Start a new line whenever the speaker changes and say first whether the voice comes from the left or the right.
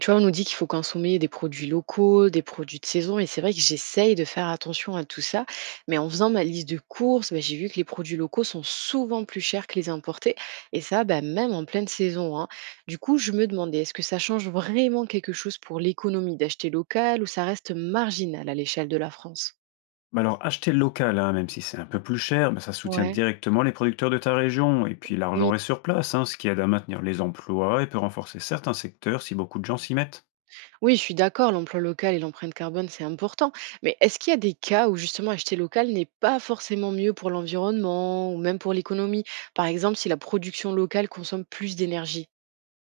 right: Tu vois, on nous dit qu'il faut consommer des produits locaux, des produits de saison, et c'est vrai que j'essaye de faire attention à tout ça, mais en faisant ma liste de courses, bah, j'ai vu que les produits locaux sont souvent plus chers que les importés, et ça, bah, même en pleine saison, hein. Du coup, je me demandais, est-ce que ça change vraiment quelque chose pour l'économie d'acheter local ou ça reste marginal à l'échelle de la France?
left: Bah alors, acheter local, hein, même si c'est un peu plus cher, bah ça soutient
right: Ouais.
left: directement les producteurs de ta région. Et puis l'argent reste sur place, hein, ce qui aide à maintenir les emplois et peut renforcer certains secteurs si beaucoup de gens s'y mettent.
right: Oui, je suis d'accord, l'emploi local et l'empreinte carbone, c'est important. Mais est-ce qu'il y a des cas où justement acheter local n'est pas forcément mieux pour l'environnement ou même pour l'économie? Par exemple, si la production locale consomme plus d'énergie.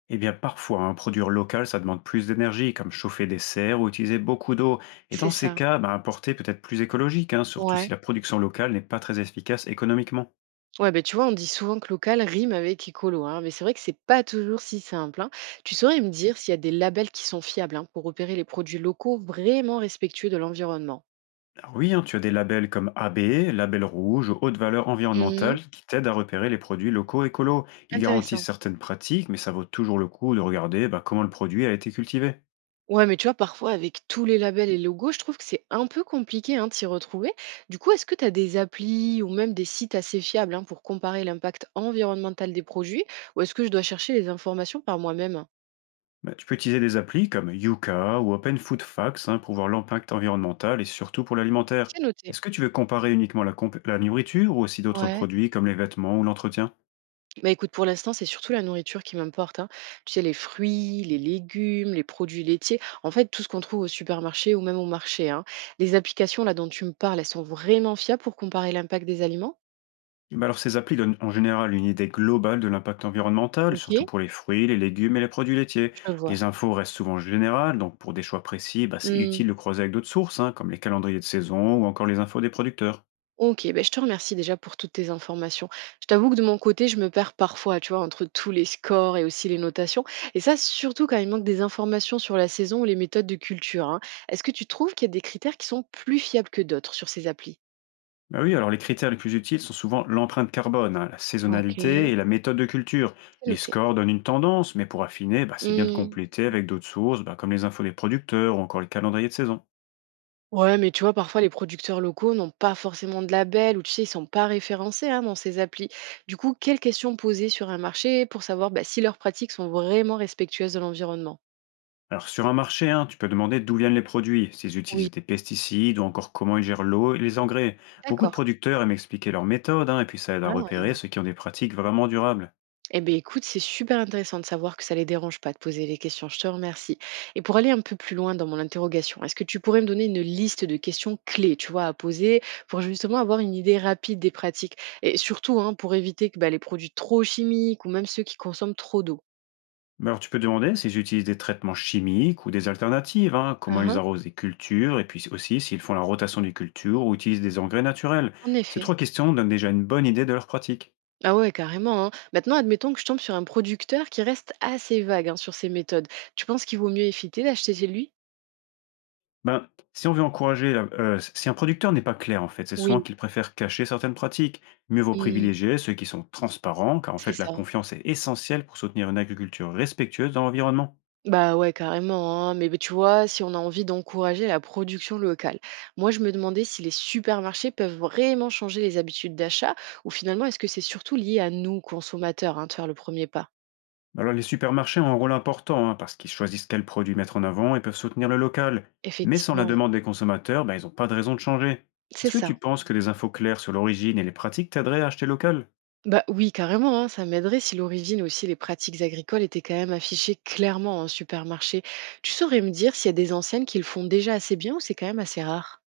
left: Eh bien, parfois, un produire local, ça demande plus d'énergie, comme chauffer des serres ou utiliser beaucoup d'eau. Et dans
right: C'est
left: ces
right: ça.
left: cas, bah, importer peut être plus écologique, hein, surtout si
right: Ouais.
left: la production locale n'est pas très efficace économiquement.
right: Ouais, ben tu vois, on dit souvent que local rime avec écolo, hein, mais c'est vrai que c'est pas toujours si simple, hein. Tu saurais me dire s'il y a des labels qui sont fiables, hein, pour repérer les produits locaux vraiment respectueux de l'environnement?
left: Alors oui, hein, tu as des labels comme AB, label rouge, haute valeur
right: Mhm.
left: environnementale, qui t'aident à repérer les produits locaux écolos. Ils garantissent
right: Intéressant.
left: certaines pratiques, mais ça vaut toujours le coup de regarder bah, comment le produit a été cultivé.
right: Ouais, mais tu vois, parfois, avec tous les labels et logos, je trouve que c'est un peu compliqué hein, de s'y retrouver. Du coup, est-ce que tu as des applis ou même des sites assez fiables hein, pour comparer l'impact environnemental des produits ou est-ce que je dois chercher les informations par moi-même?
left: Bah, tu peux utiliser des applis comme Yuka ou Open Food Facts hein, pour voir l'impact environnemental et surtout pour l'alimentaire.
right: C'est noté.
left: Est-ce que tu veux comparer uniquement la nourriture ou aussi d'autres
right: Ouais.
left: produits comme les vêtements ou l'entretien?
right: Bah écoute, pour l'instant, c'est surtout la nourriture qui m'importe, hein. Tu sais, les fruits, les légumes, les produits laitiers, en fait, tout ce qu'on trouve au supermarché ou même au marché, hein. Les applications là dont tu me parles, elles sont vraiment fiables pour comparer l'impact des aliments?
left: Bah alors ces applis donnent en général une idée globale de l'impact environnemental,
right: Ok,
left: surtout pour les fruits, les légumes et les produits laitiers.
right: je
left: Les
right: vois.
left: infos restent souvent générales, donc pour des choix précis, bah, c'est utile de croiser avec d'autres sources, hein, comme les calendriers de saison ou encore les infos des producteurs.
right: OK, ben je te remercie déjà pour toutes tes informations. Je t'avoue que de mon côté, je me perds parfois, tu vois, entre tous les scores et aussi les notations. Et ça, surtout quand il manque des informations sur la saison ou les méthodes de culture, hein. Est-ce que tu trouves qu'il y a des critères qui sont plus fiables que d'autres sur ces applis?
left: Bah oui, alors les critères les plus utiles sont souvent l'empreinte carbone, hein, la
right: Ok.
left: saisonnalité et la méthode de culture.
right: C'est
left: Les
right: noté.
left: scores donnent une tendance, mais pour affiner, bah, c'est bien de
right: Hmm.
left: compléter avec d'autres sources, bah, comme les infos des producteurs ou encore les calendriers de saison.
right: Ouais, mais tu vois, parfois les producteurs locaux n'ont pas forcément de label ou tu sais, ils sont pas référencés hein, dans ces applis. Du coup, quelles questions poser sur un marché pour savoir bah, si leurs pratiques sont vraiment respectueuses de l'environnement?
left: Alors sur un marché, hein, tu peux demander d'où viennent les produits, s'ils utilisent
right: Oui,
left: des pesticides ou encore comment ils gèrent l'eau et les engrais. Beaucoup de
right: d'accord.
left: producteurs aiment expliquer leurs méthodes hein, et puis ça aide à repérer ceux qui ont des pratiques vraiment durables.
right: Eh bien, écoute, c'est super intéressant de savoir que ça les dérange pas de poser les questions. Je te remercie. Et pour aller un peu plus loin dans mon interrogation, est-ce que tu pourrais me donner une liste de questions clés, tu vois, à poser pour justement avoir une idée rapide des pratiques et surtout hein, pour éviter que bah, les produits trop chimiques ou même ceux qui consomment trop d'eau.
left: Mais alors tu peux demander s'ils utilisent des traitements chimiques ou des alternatives, hein, comment ils
right: Uhum,
left: arrosent des cultures et puis aussi s'ils font la rotation des cultures ou utilisent des engrais naturels.
right: en
left: Ces
right: effet.
left: trois questions donnent déjà une bonne idée de leurs pratiques.
right: Ah ouais, carrément, hein. Maintenant, admettons que je tombe sur un producteur qui reste assez vague hein, sur ses méthodes. Tu penses qu'il vaut mieux éviter d'acheter chez lui?
left: Ben, si on veut encourager, si un producteur n'est pas clair, en fait, c'est souvent
right: Oui.
left: qu'il préfère cacher certaines pratiques. Mieux vaut
right: Mm,
left: privilégier ceux qui sont transparents, car en
right: c'est
left: fait, la
right: ça.
left: confiance est essentielle pour soutenir une agriculture respectueuse dans l'environnement.
right: Bah ouais, carrément, hein. Mais bah, tu vois, si on a envie d'encourager la production locale, moi je me demandais si les supermarchés peuvent vraiment changer les habitudes d'achat ou finalement est-ce que c'est surtout lié à nous, consommateurs, hein, de faire le premier pas?
left: Alors, les supermarchés ont un rôle important, hein, parce qu'ils choisissent quels produits mettre en avant et peuvent soutenir le local. Mais sans la
right: Effectivement,
left: demande des consommateurs, ben, ils n'ont pas de raison de changer.
right: c'est
left: Est-ce que
right: ça.
left: tu penses que des infos claires sur l'origine et les pratiques t'aideraient à acheter local?
right: Bah oui, carrément, hein, ça m'aiderait si l'origine aussi, les pratiques agricoles étaient quand même affichées clairement en supermarché. Tu saurais me dire s'il y a des enseignes qui le font déjà assez bien ou c'est quand même assez rare?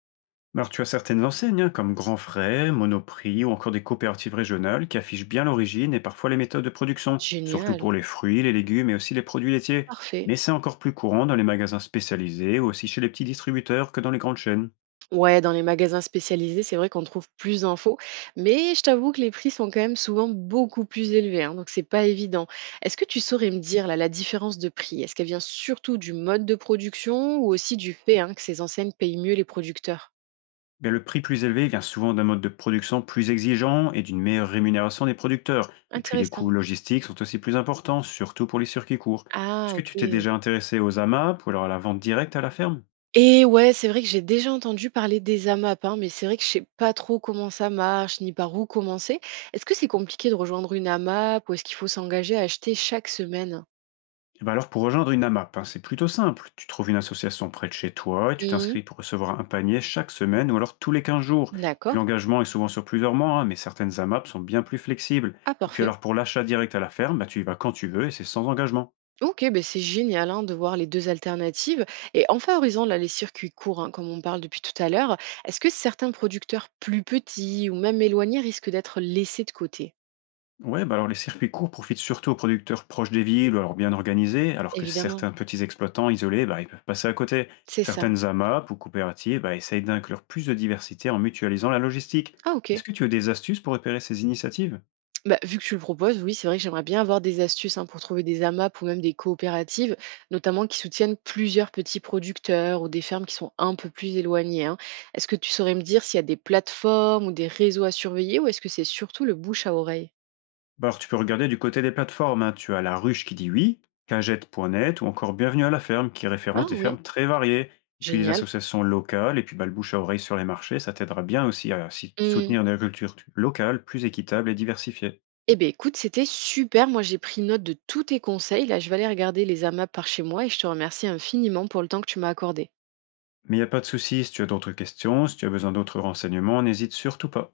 left: Alors, tu as certaines enseignes, hein, comme Grand Frais, Monoprix ou encore des coopératives régionales qui affichent bien l'origine et parfois les méthodes de production, surtout
right: Génial,
left: pour les fruits, les légumes et aussi les produits laitiers. Mais
right: parfait.
left: c'est encore plus courant dans les magasins spécialisés ou aussi chez les petits distributeurs que dans les grandes chaînes.
right: Ouais, dans les magasins spécialisés, c'est vrai qu'on trouve plus d'infos, mais je t'avoue que les prix sont quand même souvent beaucoup plus élevés, hein, donc c'est pas évident. Est-ce que tu saurais me dire là, la différence de prix? Est-ce qu'elle vient surtout du mode de production ou aussi du fait hein, que ces enseignes payent mieux les producteurs?
left: Bien, le prix plus élevé vient souvent d'un mode de production plus exigeant et d'une meilleure rémunération des producteurs. Et puis les
right: Intéressant.
left: coûts logistiques sont aussi plus importants, surtout pour les circuits courts. Est-ce
right: Ah,
left: que
right: ok.
left: tu t'es déjà intéressé aux AMAP ou alors à la vente directe à la ferme?
right: Et ouais, c'est vrai que j'ai déjà entendu parler des AMAP, hein, mais c'est vrai que je sais pas trop comment ça marche, ni par où commencer. Est-ce que c'est compliqué de rejoindre une AMAP ou est-ce qu'il faut s'engager à acheter chaque semaine?
left: Eh ben alors pour rejoindre une AMAP, hein, c'est plutôt simple. Tu trouves une association près de chez toi et tu t'inscris
right: Mhm.
left: pour recevoir un panier chaque semaine ou alors tous les 15 jours. Puis
right: D'accord.
left: l'engagement est souvent sur plusieurs mois, hein, mais certaines AMAP sont bien plus flexibles.
right: Ah
left: Et puis
right: parfait.
left: alors pour l'achat direct à la ferme, bah tu y vas quand tu veux et c'est sans engagement.
right: OK, ben c'est génial, hein, de voir les 2 alternatives et en favorisant là les circuits courts, hein, comme on parle depuis tout à l'heure, est-ce que certains producteurs plus petits ou même éloignés risquent d'être laissés de côté?
left: Ouais, bah alors les circuits courts profitent surtout aux producteurs proches des villes ou alors bien organisés, alors que
right: Évidemment,
left: certains petits exploitants isolés, bah, ils peuvent passer à côté.
right: c'est ça.
left: Certaines AMAP ou coopératives bah, essayent d'inclure plus de diversité en mutualisant la logistique.
right: Ah
left: Est-ce
right: OK.
left: que tu as des astuces pour repérer ces initiatives?
right: Bah, vu que tu le proposes, oui, c'est vrai que j'aimerais bien avoir des astuces, hein, pour trouver des AMAP ou même des coopératives, notamment qui soutiennent plusieurs petits producteurs ou des fermes qui sont un peu plus éloignées, hein. Est-ce que tu saurais me dire s'il y a des plateformes ou des réseaux à surveiller ou est-ce que c'est surtout le bouche à oreille?
left: Bah alors tu peux regarder du côté des plateformes, hein. Tu as La Ruche qui dit oui, Cagette.net ou encore Bienvenue à la ferme qui référence
right: Ah
left: des
right: oui.
left: fermes très variées. Et puis les
right: Génial.
left: associations locales et puis bah, le bouche à oreille sur les marchés, ça t'aidera bien aussi à
right: Mmh.
left: soutenir une agriculture locale plus équitable et diversifiée.
right: Eh beh, écoute, c'était super. Moi, j'ai pris note de tous tes conseils. Là, je vais aller regarder les amas par chez moi et je te remercie infiniment pour le temps que tu m'as accordé.
left: Mais il n'y a pas de souci, si tu as d'autres questions, si tu as besoin d'autres renseignements, n'hésite surtout pas.